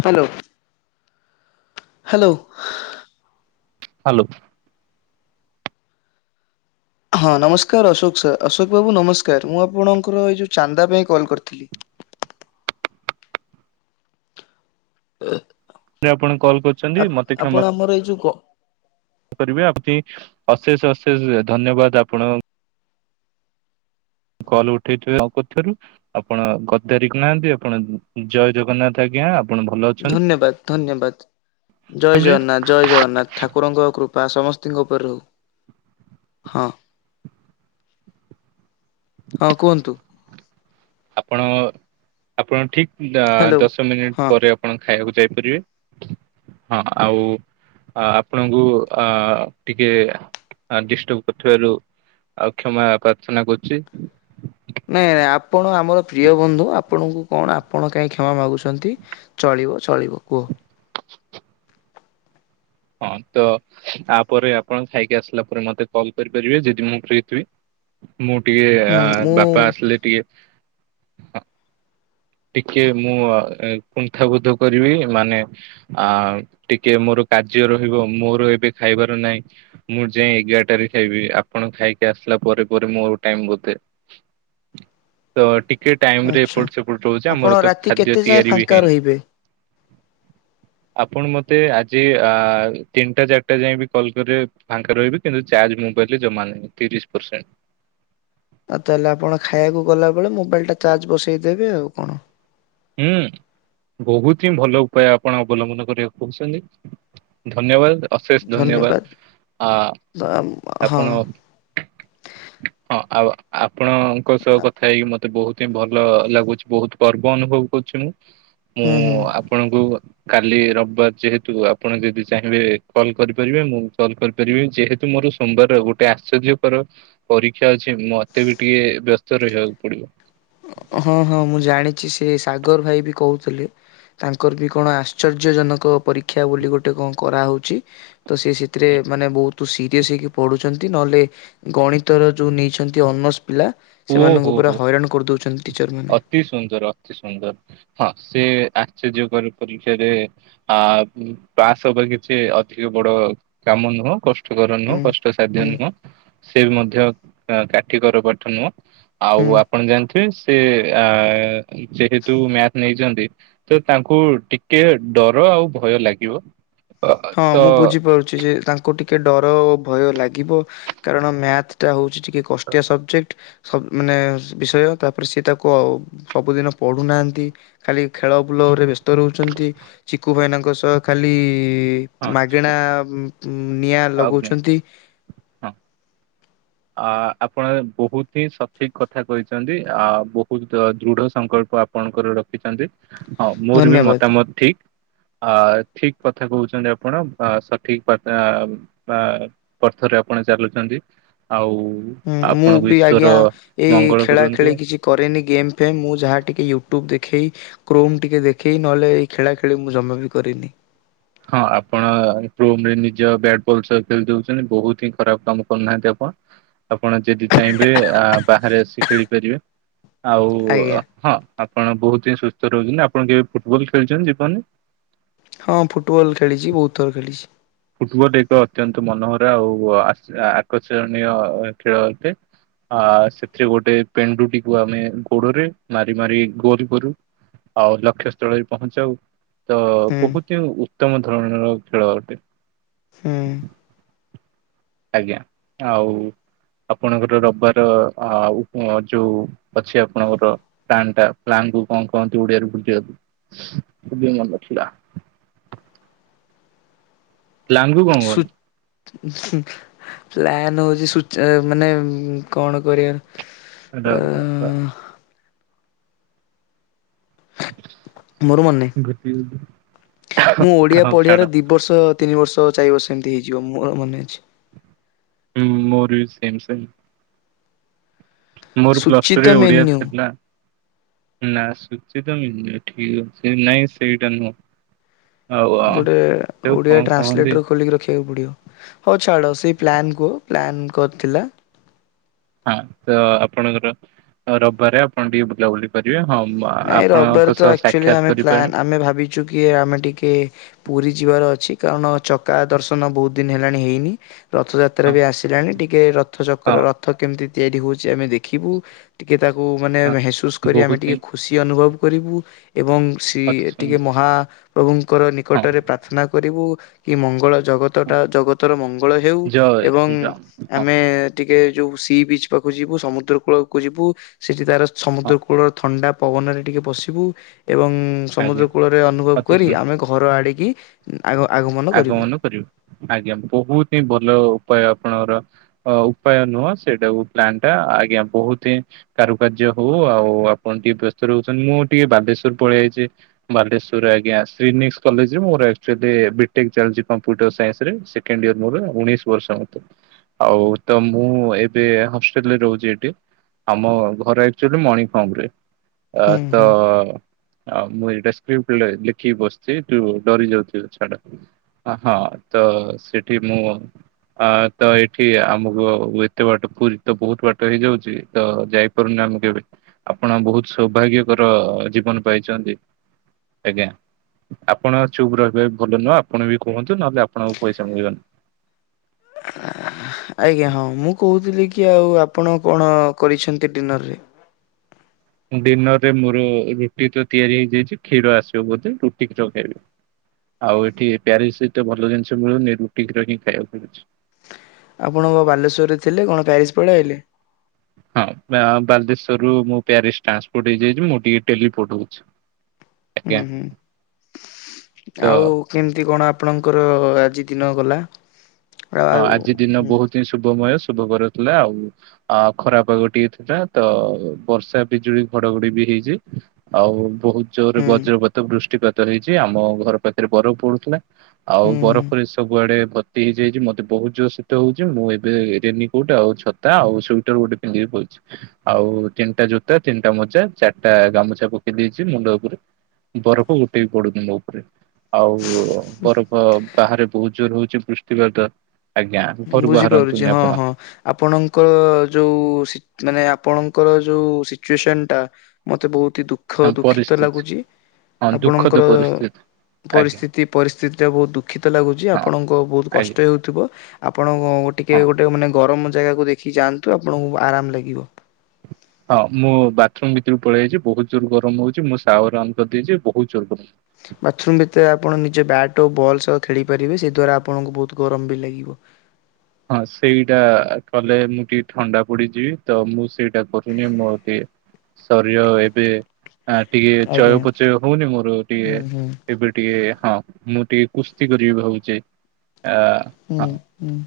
Hello hello. Hello. ହଁ ନମସ୍କାର ଅଶୋକ ସ ଅଶୋକ ବାବୁ ନମସ୍କାର ମୁଁ ଆପଣଙ୍କର ଏଇ ଯୋଉ ଚାନ୍ଦା ପାଇଁ କଲ୍ କରିଥିଲି। [inaudible] [unintelligible] ଆପଣ କଲ୍ କରୁଛନ୍ତି ଆପ୍ ମୋତେ କ୍ଷମ ଆପଣ ଆମର ଏଇ ଯୋଉ ଗ କରିବେ ଆ ଅଶେଷ ଅଶେଷ ଧନ୍ୟବାଦ ଆପଣ କଲ ଉଠେଇଥିବ କରଥାରୁ ଆପଣ ଗତ ତାରିଖ ନାହାନ୍ତି ଆପଣ ଜୟ ଜଗନ୍ନାଥ ଆଜ୍ଞା। ଆପଣ ଭଲ ଅଛନ୍ତି? ଧନ୍ୟବାଦ ଧନ୍ୟବାଦ ଜୟ ଜଗନ୍ନାଥ, ଜୟ ଜଗନ୍ନାଥ ଠାକୁରଙ୍କ କୃପା ବା ସମସ୍ତଙ୍କ ଉପରେ ରହୁ, ହ। ହଁ କୁହନ୍ତୁ? ଆପଣ ଆପଣ ଠିକ ହ୍ୟାଲୋ। ଦଶ ମିନିଟ ହଁ ପରେ ଆପଣ ଖାଇବାକୁ ଯାଇପାରିବେ ହଁ, ଆଉ ଆ ଆପଣଙ୍କୁ ଆ ଟିକେ ଆ ଡିଷ୍ଟର୍ବ କରିଥିବାରୁ ଆଉ କ୍ଷମା ପ୍ରାର୍ଥନା କରୁଛି। ନାଇଁ ଆପଣ ଆମର ପ୍ରିୟ ବନ୍ଧୁ। ଆପଣଙ୍କୁ କଣ ଆପଣ କାଇହିଁ କ୍ଷମା ମାଗୁଛନ୍ତି ଚଳିବ ଚଳିବ କୁହ? ହଁ ତ ତାପରେ ଆପଣ ଖାଇକି ଆସିଲା ପରେ ମତେ କଲ କରିପାରିବେ ଯଦି ମୁଁ ଫ୍ରିଥିବି। ମୁଁ ଟିକେ ହୁଁ ଆ ମୁଁ ବାପା ଆସିଲେ ଟିକେ ଆ ଟିକେ ମୁଁ କୁଣ୍ଥାବୋଧ କରିବି ମାନେ ଆ ଟିକେ ମୋର କାର୍ଯ୍ୟ ରହିବ ମୋର ଏବେ ଖାଇବାର ନାହିଁ ମୁଁ ଯାଇଏ ଏଗାରଟାରେ ଖାଇବି ଆପଣ ଖାଇକି ଆସିଲେ ପରେ ପରେ ମୁଁ ଟାଇମ ବୋଧେ ତ ଟୀ ଟେ ଟାଇମରେ ଆଚ୍ଛା। ଏପଟ ସେପଟ ରହୁଛି, ଆପଣ ଆମର ତ ରାତି ଖାଦ୍ୟ କେତେ ଯାଏଁ ତିଆରି ବି ଫାଙ୍କା ହେଇନି। ରହିବେ? ଆପଣ ମତେ ଆ ଜି, ଆ-ଆ ତିନିଟା ଚାରିଟା ଯାଇଏଁ ବି କଲ୍ କରିବେ ଫାଙ୍କା ରହିବି, କିନ୍ତୁ ଚାର୍ଜ ମୁବାଇଲେ ଜମା ନହିଁ। ବିଶ୍ ପରସେଣ୍ଟ। ଆଉ ତାହେଲେ ଆପଣ ଖାଇବାକୁ ଗଲାବେଳେ ମୋବାଇଲ ଟା ଚାର୍ଜ ବସେଇଦେବେ ଆଉ କଣ? ହୁଁ। ବହୁତ ହିଁ ଭଲ ଉପାୟ ଆପଣ ଅବଲମ୍ବନ କରିବାକୁ କହୁଛନ୍ତି, ଧନ୍ୟବାଦ ଅଶେଷ ଧନ୍ୟବାଦ, ଆ ଆ ହଁ ଆପଣ, ହଁ ଆଉ ଆପଣଙ୍କ ସହ କଥା ହେଇକି ମତେ ବହୁତ ହିଁ ଭଲ ଲାଗୁଛି, ବହୁତ ଗର୍ବ ଅନୁଭବ କରୁଛି ମୁଁ। ମୁଁ ହୁଁ ହୁଁ ଆପଣଙ୍କୁ କାଲି ରବିବାର ଯେହେତୁ ଆପଣ ଯଦି ଚାହିଁବେ କଲ୍ କରିପାରିବେ, ମୁଁ କଲ କରିପାରିବି, ଯେହେତୁ ମୋର ସୋମବାର ଗୋଟେ ଆଶ୍ଚର୍ଯ୍ୟକର ପରୀକ୍ଷା ଅଛି, ମତେ ବି ଟିକେ ବ୍ୟସ୍ତ ରହିବାକୁ ପଡିବ। ହଁ ହଁ ମୁଁ ଜାଣିଛି ସେ ସାଗର ଭାଇ ବି କହୁଥିଲେ। ତାଙ୍କର ବି କଣ ଆଶ୍ଚର୍ଯ୍ୟ ଜନକ ପରୀକ୍ଷା ବୋଲି ଗୋଟେ କଣ କରାହଉଛି। ତ ସେ ସେଥିରେ ମାନେ ବହୁତ ସିରିଅସ ହେଇକି ପଢୁଛନ୍ତି। ନହଲେ ଗଣିତର ଯୋଉ ନେଇଛନ୍ତି, ଅନର୍ସ ପିଲା ହୁଁ, ଓ ସେମାନଙ୍କୁ ହୋ ପୁରା ହୋ। ହଇରାଣ କରିଦଉଛନ୍ତି ଟିଚର ମାନେ ଅତି ସୁନ୍ଦର ଅତି ସୁନ୍ଦର ହଁ। ସେ ଆଶ୍ଚର୍ଯ୍ୟକ ପରୀକ୍ଷାରେ ଆ ପାସ୍ ହବା କିଛି ଅଧିକ ବଡ କାମ ନୁହଁ କଷ୍ଟ କଷ୍ଟକର ନୁହଁ, ହୁଁ କଷ୍ଟସାଧ୍ୟ ହୁଁ ନୁହଁ ସେ ମଧ୍ୟ କାଠ କର ପାଠ ନୁହଁ। ଆଉ ହୁଁ ଆପଣ ଜାଣିଥିବେ, ସେ ଆ ଯେହେତୁ ମ୍ୟାଥ ନେଇଛନ୍ତି ତ ତାଙ୍କୁ ଟିକେ ଡର ଆଉ ଭୟ ଲାଗିବ। ଅ, ହଁ ତ ମୁଁ ବୁଝିପାରୁଛି ଯେ ତାଙ୍କୁ ଟିକେ ଟିକେ ଡର ଓ ଭୟ ଲାଗିବ, କାରଣ ମ୍ୟାଥ ଟା ହଉଛି ଟିକେ କଷ୍ଟିଆ ସବଜେକ୍ଟ ସବ ମାନେ ବିଷୟ ତାପରେ ସି ତାକୁ ସବୁଦିନ ପଢୁନାହାନ୍ତି ଖାଲି ଖେଳ ବୁଲ ବ୍ୟସ୍ତ ରହୁଛନ୍ତି ଚିକୁ ଭାଇନାଙ୍କ ସହ ଖାଲି ହଁ ଚିକୁ ମାଗେଣା ନିଆଁ ଅଗ୍ନି ଲଗଉଛନ୍ତି। ଅ ଆପଣ ବହୁତ ହିଁ ସଠିକ କଥା କହିଛନ୍ତି, ଆ ବହୁତ ଦୃଢ ସଂକଳ୍ପ ଆପଣଙ୍କର ରଖିଛନ୍ତି ହଁ ମୋର ବି ଧନ୍ୟବାଦ ମତାମତ ଠିକ୍ ଆ ଠିକ୍ କଥା କହୁଛନ୍ତି, ଆପଣ ସଠିକ ଥରେ ଆପଣ ଚାଲୁଛନ୍ତି, ଆଉ ହୁଁ ମୁଁ ଆପଣଙ୍କୁ ବି ଈଶ୍ୱର ଆଜ୍ଞା ଏଇ ମଙ୍ଗଳ ଖେଳା କରନ୍ତୁ ଖେଳି କିଛି କରେନି, ଗେମ୍ ଫେମ ମୁଁ ଯାହା ଟିକେ ୟୁଟ୍ୟୁବ ଦେ ଖେଇ, କ୍ରୋମ ଟିକେ ଦେଖେଇ ନହେଲେ ଏଇ ଖେଳା ଖେଳି ମୁଁ ଜମା ବି କରିନି। ହଁ ଆପଣ କ୍ରୋମ ରେ ନିଜ ବ୍ୟାଟ ବଲ ସହ ଖେଳି ଦଉଛନ୍ତି, ବହୁତ ହିଁ ଖରାପ କାମ କରୁନାହାନ୍ତି ଆପଣ ଆପଣ ଯଦି ଚାହିଁବେ ଆ ବାହାରେ ଆସି ଖେଳିପାରିବେ, ଆଉ ଆଜ୍ଞା ହଁ ଆପଣ ବହୁତ ହିଁ ସୁସ୍ଥ ରହୁଛନ୍ତି। ଆପଣ କେବେ ଫୁଟବଲ ଖେଳୁଛନ୍ତି ଜୀବନ ରେ? ହଁ ଫୁଟବଲ ଖେଳିଛି ବହୁତ ଥର ଖେଳିଛି। ଫୁଟବଲ ଏକ ଅତ୍ୟନ୍ତ ମନୋହର ଆଉ ଆକର୍ଷଣୀୟ ଖେଳ ଅଟେ। ଆ ସେଥିରେ ଗୋଟେ ପେଣ୍ଡୁଟିକୁ ଆମେ ଗୋଡରେ ମାରି ମାରି ଗୋଲ କରୁ। ଆଉ ଲକ୍ଷ୍ୟସ୍ଥଳରେ ପହଞ୍ଚାଉ। ତ ହୁଁ ବହୁତ ଉତ୍ତମ ଧରଣର ଖେଳ ଅଟେ। ହୁଁ। ଆଜ୍ଞା, ଆଉ ଆପଣଙ୍କର ରବିବାର ଯୋଉ ଅଛି ଆପଣଙ୍କର ପ୍ଲାଣ୍ଟ୍ ଟା ତାଙ୍କୁ କଣ କହନ୍ତି ଓଡିଆ ରେ ଭୁଲିଗଲି, କିନ୍ତୁ ମନେ ରଖିବା। ଲାନଙ୍କୁୁ କଣ ପ୍ଲାନ ହଉଛି ସୁ--ମାନେ କଣ କରିବା। କହନ୍ତି? ଆ୍ ମୋର ଗୋଟିଏ ମନେନାହିଁ, ମୁଁ ଓଡିଆ ହଉ ଛାଡ ପଢିବାର ଦି ବର୍ଷ ତିନି ବର୍ଷ, ଚାର ବର୍ଷ, ଏମିତି ହେଇଯିବ, ମୋର ମନେ ଅଛି। ହୁଁ, ମୋର ବି ସେମ୍ ସେମ୍ । ମୋର ପ୍ଲସ ଟୁ ସୂଚିତ ରେ ଓଡିଆ ମେନ୍ୟୁ ଥିଲା। ନା ସୁଚି ତ ମି ଠିକ ଅଛି, ନାଇଁ ସେଇଟା ନୁହଁ । ଗୋଟେ ଓଡିଆ ଟ୍ରାନ୍ସଲେଟର ଖୋଲିକି ରଖି ପଡିବ ହଉ ଛାଡ ସେଇ ପ୍ଲାନ କୁହ, ପ୍ଲାନ କରିଥିଲା, ହଁ ତ ଆପଣଙ୍କର ରବିବାରେ ଆପଣ ଟିକେ ବୁଲାବୁଲି କରିବେ, ହଁ ମ- ନାଇଁ ଆପଣଙ୍କ ରବିବାର ତ ସହ ଆକ୍ଚୁଆଲି ସାକ୍ଷାତ ଆମେ କରିପାରେ ପ୍ନ୍ ଆମେ ଭାବିଛୁ କି ଆମେ ଟିକେ ପୁରୀ ଯିବାର ଅଛି, କାରଣ ଚକା ଦର୍ଶନ ବହୁତ ଦିନ ହେଲାଣି ହେଇନି, ରଥଯାତ୍ରା ହଁ ବି ଆସିଲାଣି, ଟିକେ ରଥ ହଁ ଚକ୍ର ରଥ କେମିତି ତିଆରି ହଉଛି ଆମେ ଦେଖିବୁ, ଟିକେ ତାକୁ ମାନେ ହଁ ମେହସୁସ କରି ଆମେ ବହୁତ ଟିକେ ହିଁ ଖୁସି ଅନୁଭବ କରିବୁ, ଏବଂ ସ ଅତି ଟିକେ ସୁନ୍ଦର ମହାପ୍ରଭୁଙ୍କର ହଁ ନିକଟରେ ପ୍ରାର୍ଥନା କରିବୁ କି ମଙ୍ଗଳ ଜଗତ ହଁ ଟା ଜଗତର ମଙ୍ଗଳ ହେଉ ଜୟ ଏବଂ ଶ୍ରୀରାମ ହଁ ଆମେ ଟିକେ ଯୋଉ ସି ବିଚ୍ ପାଖକୁ ଯିବୁ, ସମୁଦ୍ର କୂଳକୁ ଯିବୁ, ସେଠି ତାର ହଁ ସମୁଦ୍ର କୂଳର ଥଣ୍ଡା ପବନରେ ଟିକେ ବସିବୁ ଏବଂ ଆଜ୍ଞା ସମୁଦ୍ର କୂଳରେ ଅନୁଭବ ଅତି କରି ସୁନ୍ଦର। ଆମେ ଘର ଆଡ଼ିକି ଆଗମନ କରିବୁ, ଆଜ୍ଞା ବହୁତ ହିଁ ଭଲ ଉପାୟ ଆପଣଙ୍କର ଅ ଉପାୟ ନୁହଁ ସେଇଟା ପ୍ଲାନ୍ ଟା, ଆଜ୍ଞା, ବହୁତ ହଁ କାରୁକାର୍ଯ୍ୟ ହଉ ଆଉ ଆପ ଟିକେ ବ୍ୟସ୍ତ ରହୁଛନ୍ତି, ମୁଁ ଟିକେ ବାଲେଶ୍ଵର ପଳେଇ ଆଇଛି, ବାଲେଶ୍ୱରରେ ଆଜ୍ଞ। ନିକସ କଲେଜରେ ମୋର େ କମ୍ପଟର ସନ୍ସ ସେେଣ୍ଡ ଇର [unintelligible] ମୋର ଉଣେଇଶ ବର୍ଷ ମତେ। ଆଉ ତ ମୁଁ ଏବେ ହଷ୍ଟେଲରେ ରହୁଛି ଏଠି, ଆମ ଘର ଆକ୍ଚୁଆଲି ମଣିପର୍ମ ରେ, ହୁଁ ତ ହୁଁ ଆଉ ମୁଁ ଏଇଟା ସ୍ [unintelligible] ଲେଖିକି ବସିଛି, ତୁ ଡରି ଯାଉଛୁ ହଁ ତ ସେଠି ମୁଁ ଅ ତ ଏଇଠି ଆମକୁ ଏତେ ବାଟ ପୁରୀ ତ ବହୁତ ବାଟ ହେଇଯାଉଛି ତ ଯାଇପାରୁନି, କେବେ ଆପଣ ବହୁତ ସୌଭାଗ୍ୟକର ଜୀବନ ପାଇଛନ୍ତି। ଆଜ୍ଞା, ଆପଣ ଚୁପ ରହିବେ ଭଲ ନୁହଁ ଆପଣ ବି କୁହନ୍ତୁ? ନହେଲେ ଆପଣଙ୍କୁ ପଇସା ମିଳିବନି। ଆଜ୍ଞା, ହଁ ମୁଁ କହୁଥିଲି କି ଆଉ ଆପଣ କଣ କରିଛନ୍ତି ଡିନରରେ? ଡିିନର ରେ ମୋର ରୁଟି ତ ତିଆରି ହେଇଯାଇଛି, କ୍ଷୀର ଆସିବ ବୋଧେ ରୁଟିି କ୍ଷୀର ଖାଇବି। ଆଉ ଏଠି ପ୍ୟାରି ସହିତ ଭଲ ଜିନିଷ ମିଳୁନି, ରୁଟି କ୍ଷୀର ହଁ ଖାଇବାକୁ ମିଳୁଛି, ଆପଣଙ୍କ ବାଲେଶ୍ଵରରେ ଥିଲେ କଣ ପ୍ୟାରିସ ପଳେଇ ଆଇଲେ? ହଁ ବାଲେଶ୍ଵର ରୁ ମୁଁ ପ୍ୟାରିସ ଟ୍ରାନ୍ସପୋର୍ଟ ହେଇଯାଇଛି ମୁଁ ଟିକେ ଟେଲିପୋର୍ଟ ହଉଛି। ହୁଁ, ଆଜ୍ଞା ହୁଁ, ତ ଆଉ କେମିତି କଣ--? ଆପଣଙ୍କର ଆଜି ଦିନ ଗଲା । ହଁ, ଆଜି ଦିନ ବହୁତ ହିଁ ଶୁଭମୟ, ଶୁଭ କରର ଥିଲା ଆଉ ଖରାପାଗ ଟିକେ ଥିଲା ତ, ବର୍ଷା ବିଜୁଳି ଘଡଘଡି ବି ଛି ଆଉ ବହୁତ ଜୋରରେ ହୁଁ ବଜ୍ରପାତ ବୃଷ୍ଟିପାତ ହେଇଛି, ଆମ ଘର ପାଖରେ ବରଫ ପଡୁଥିଲା, ଆଉ ହୁଁ ହୁଁ। ବରଫରେ ସବୁଆଡେ ଭର୍ତ୍ତି ହେଇଯାଇଛି ମ ବହୁତ ଜୋର ଶୀତ ହଉଛି, ମୁଁ ଏବେ ରେନକୋଟ ଆଉ ଛତା ଆଉ ସ୍ଟଟର ଗୋଟେ ପିନ୍ଧିକି ବୁଲଛି, ଆଉ ଆଉ ତିନିଟା ଜୋତା, ତିନିଟା ମୋଜା, ଚାରିଟା ଗାମୁଛା ପକେଇ ଦେଇଛି ମୁଣ୍ଡ ଉପରେ ବରଫ ଗୋଟେବି ପଡ଼ୁନି ମୋ ଉପରେ। ଆଉ ବରଫ, ବାହାରେ ବହୁତ ଜୋର ହଉଛି ବୃଷ୍ଟିପାତ ଆଜ୍ଞା ଘରୁ ବୁଝିପାରୁଛି, ବାହାରନ୍ତୁନି ହଁ ଆପଣ ହଁ ଆପଣଙ୍କ ଯୋଉ ମାନେ ଆପଣଙ୍କର ଯୋଉ ସିଚୁଏସନ ଟା ମତେ ବହୁତ ହି ଦୁଃଖ ହଁ ଦୁଃଖିତ ପରିସ୍ଥିତି ଲାଗୁଛି, ହଁ ଦୁଃଖଦ ଆପଣଙ୍କର ପରିସ୍ଥିତି ଆଜ୍ଞା। ପରିସ୍ଥିତି, ପରିସ୍ଥିତି ଟା ବହୁତ ଦୁଃଖିତ ଲାଗୁଛି, ହଁ ଆପଣଙ୍କ ବହୁତ କଷ୍ଟ ଆଜ୍ଞା ହେଉଥିବ, ଆପଣ ଟିକେ ହଁ। ଗୋଟେ ମାନେ ଗରମ ଜାଗାକୁ ଦେଖିକି ଯାଆନ୍ତୁ, ଆପଣଙ୍କୁ ଆରାମ ଲାଗିବ। ହଁ ମୁଁ ବାଥରୁମ ଭିତରୁ ପଳେଇ ଆସିଛି, ବହୁତ ଜୋର ଗରମ ହଉଛି, ମୁଁ ସାଉୟାର୍ ଅନ୍ କରିଦେଇଛି ବହୁତ ଜୋର ଗରମ। [inaudible] ବାଥରୁମ ଭିତରେ ଆପଣ ନିଜ ବ୍ୟାଟ୍ ଓ ବଲ୍ ସହ ଖେଳି ପାରିବେ ସେ ଦ୍ୟୁରା ଆପଣଙ୍କୁ ବହୁତ ଗରମ ବି ଲାଗିବ। ହଁ ସେଇଟା କଲେ ମୁଁ ଟିକେ ଥଣ୍ଡା ପଡିଯିବି ତ ମୁଁ ସେଇଟା କରୁନି ମୋର ଟିକେ ଶରୀର ଏବେ ଆ ଟିକେ ଆଜ୍ଞା ଚୟପଚୟ ହଉନି ମୋର ଟିକେ ହୁଁ ହୁଁ ଏବେ ଟିକେ ହଁ ମୁଁ ଟିକେ କୁସ୍ତି କରିବି ଭାବୁଛି। ଆ ହୁଁ ହଁ ହୁଁ।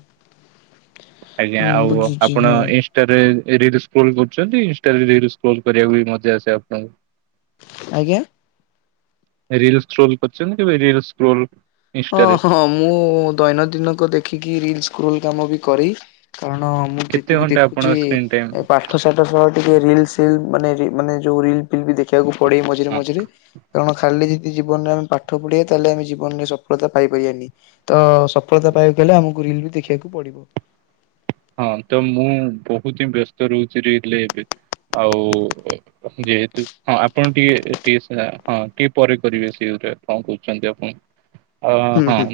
ଆଜ୍ଞା ହୁଁ ଆଉ ବୁଝୁଛି ଆପଣ ହଁ ଇନଷ୍ଟାରେ ରିଲ୍ସ ସ୍କ୍ରୋଲ କରୁଛନ୍ତି ଇନଷ୍ଟା ରେ ରିଲ ସ୍କୋଲ କରିବାକୁ ବି ମଧ୍ୟ ଆସେ ଆପଣଙ୍କୁ । ଆଜ୍ଞା। ରିଲସ୍ କ୍ରୋଲ୍ କରଛନ୍ତି କେବେ ରିଲସ କ୍ରୋଲ? ହଁ ହଁ ମୁଁ ଦୈନଦିନଙ୍କ ଦେଖିକି ରିଲସ୍ କ୍ରୋଲ କାମ ବି କରେ। କାରଣ ମୁଁ କେତେ ଯେତିକି ଘଣ୍ଟା ଆପଣ ଦେଖୁଛି ସ୍କ୍ରିନ୍ ଟାଇମ୍ ପାଠ ସାଠ ସହ ଟିକେ ରିଲ ସିଲ୍ ମାନେ ମାନେ ଯୋଉ ରିଲ ଫଲ ବି ଦେଖିବାକୁ ପଡେ ମଝିରେ ହଁ ମଝିରେ। କାରଣ ଖାଲି ଯଦି ଜୀବନରେ ଆମେ ପାଠ ପଢିବା ତାହେଲେମେ ଜୀବନରେ ସଫଳତା ପାଇପାରିବାନି ତ ସଫଳତା ପାଇବାକୁ ହେଲେ ଆମକୁ ରିଲ ବି ଦେଖିବାକୁ ପଡିବ। ହଁ ତ ମୁଁ ବହୁତ ହିଁ ବ୍ୟସ୍ତ ରହୁଛି ରିଲ୍ ରେ ଏବେ। ଆଉ ଯେହେତୁ ହଁ ଆପଣ ଟିକେ ଟିକେ ହଁ ଟିକେ ପରେ କରିବେ ସେ। କଣ କହୁଛନ୍ତି ଆପଣ? ଅ ହୁଁ ହଁ ହୁଁ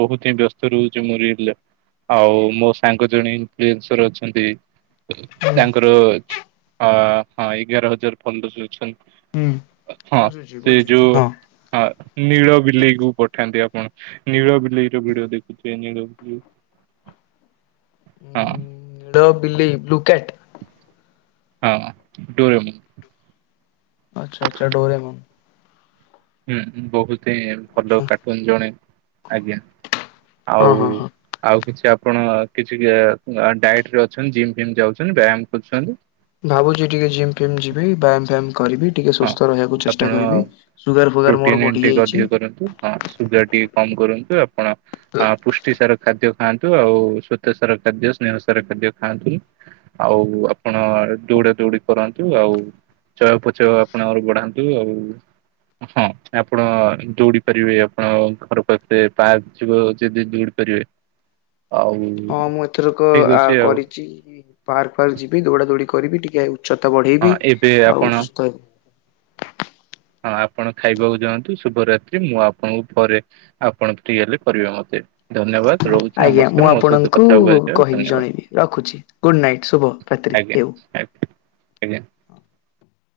ବହୁତ ହିଁ ବ୍ୟସ୍ତ ରହୁଛି ମୁ ରିଲ ରେ ଆଉ ମୋ ସାଙ୍ଗ ଜଣେ [unintelligible] ଅଛନ୍ତି । ତାଙ୍କର ଅ ହଁ ଏଗାର ହଜାର ଫୋଲୋରସ୍ ହୁଁ ଅଛନ୍ତି। ହଁ ସେ ଯୋଉ ହଁ। ହଁ ନୀଳ ବିଲେଇ କୁ ପଠାନ୍ତି ଆପଣ ନୀଳ ବିଲେଇ ର ଭିଡିଓ ଦେଖୁେ ନୀଳ ବିଲେଇ। ହଁ। ନୀଳ ବିଲେଇ ବ୍ଲୁ କ୍ୟାଟ୍। ହଁ ଟ। [unintelligible] ଆଛା ଆଛା ଡୋରେମନ୍। ହୁଁ ବହୁତ ହିଁ ଭଲ କାର୍ଟୁନ ଜଣେ, ଆଜ୍ଞା। ହଁ ଆଉ ହଁ ହଁ। ଆଉ କିଛି ଆପଣ କିଛି ଡାଏଟ ରେ ଅଛନ୍ତି ଜିମ୍ ଫିମ୍ ଯାଉଛନ୍ତି ବ୍ୟାୟାମ କରୁଛନ୍ତି? ଭାବୁଛି ଟିକେ ଜିମ୍ ଫିମ୍ ଯିବି ବ୍ୟାୟାମ ଫ୍ୟମ୍ କରିବି ଟିକେ ହଁ ସୁସ୍ଥ ରହିବାକୁ ଚେଷ୍ଟା କରିବି ଆପଣ ସୁଗାର ଫୁଗାର ପ୍ରୋଟିନ ମୋର ବଢି ଯାଇଛି। କମ୍ କରନ୍ତୁ ଆପଣ ପୃଷ୍ଟି ସାର ଖାଦ୍ୟ ଖାଆନ୍ତୁ ଆଉ ସ୍ଵତ ସାର ଖାଦ୍ୟ, ସ୍ନେହ ସାର ଖାଦ୍ୟ ଖାଆନ୍ତୁ। ଆଉ ଆପଣ ଦୌଡା ଦୌଡି କରନ୍ତୁ ଆଉ ଚୟପଚୟ ଆପଣଙ୍କର ପଢାନ୍ତୁ ଆଉ। ହଁ ଆପଣ ଦୌଡି ପାରିବେ ଆପଣ ଘର ପାଖରେ ପାର୍କ ଥିବ ଯଦି ଦୌଡି ପାରିବେ। ହଁ [inaudible] ହଁ ମୁଁ ଏଥରକ ଆ ଆଉ କରିଛି ପାର୍କ ଫାର୍କ ଯିବି ଦୌଡା ଦୌଡି କରିବି ଟିକେ ହେ ତା ହଁ ବଢେଇବି ଏବେ ଆଉ ଆପଣ ସୁସ୍ଥ ହେବି। ହଁ ଆପଣ ଖାଇବାକୁ ଯାଆନ୍ତୁ ଶୁଭରାତ୍ରି ମୁଁ ଆପଣଙ୍କୁ ପରେ ଆପଣ ଫ୍ରି ହେଲେ କରିବେ ମତେ। ଧନ୍ୟବାଦ ରହୁଛି ଆଜ୍ଞା ମୁଁ ନମସ୍କାର ମୋ ସହିତ ଆପଣଙ୍କୁ କଥା ହେଇଥିବାରୁ କହିବି ଜଣେଇବି ରଖୁଛି। ଧନ୍ୟବାଦ। ଗୁଡ୍ ନାଇଟ୍ ଶୁଭ ରାତ୍ରି ଆଜ୍ଞା ହେଉ। ଆଜ୍ଞା ଆଜ୍ଞା।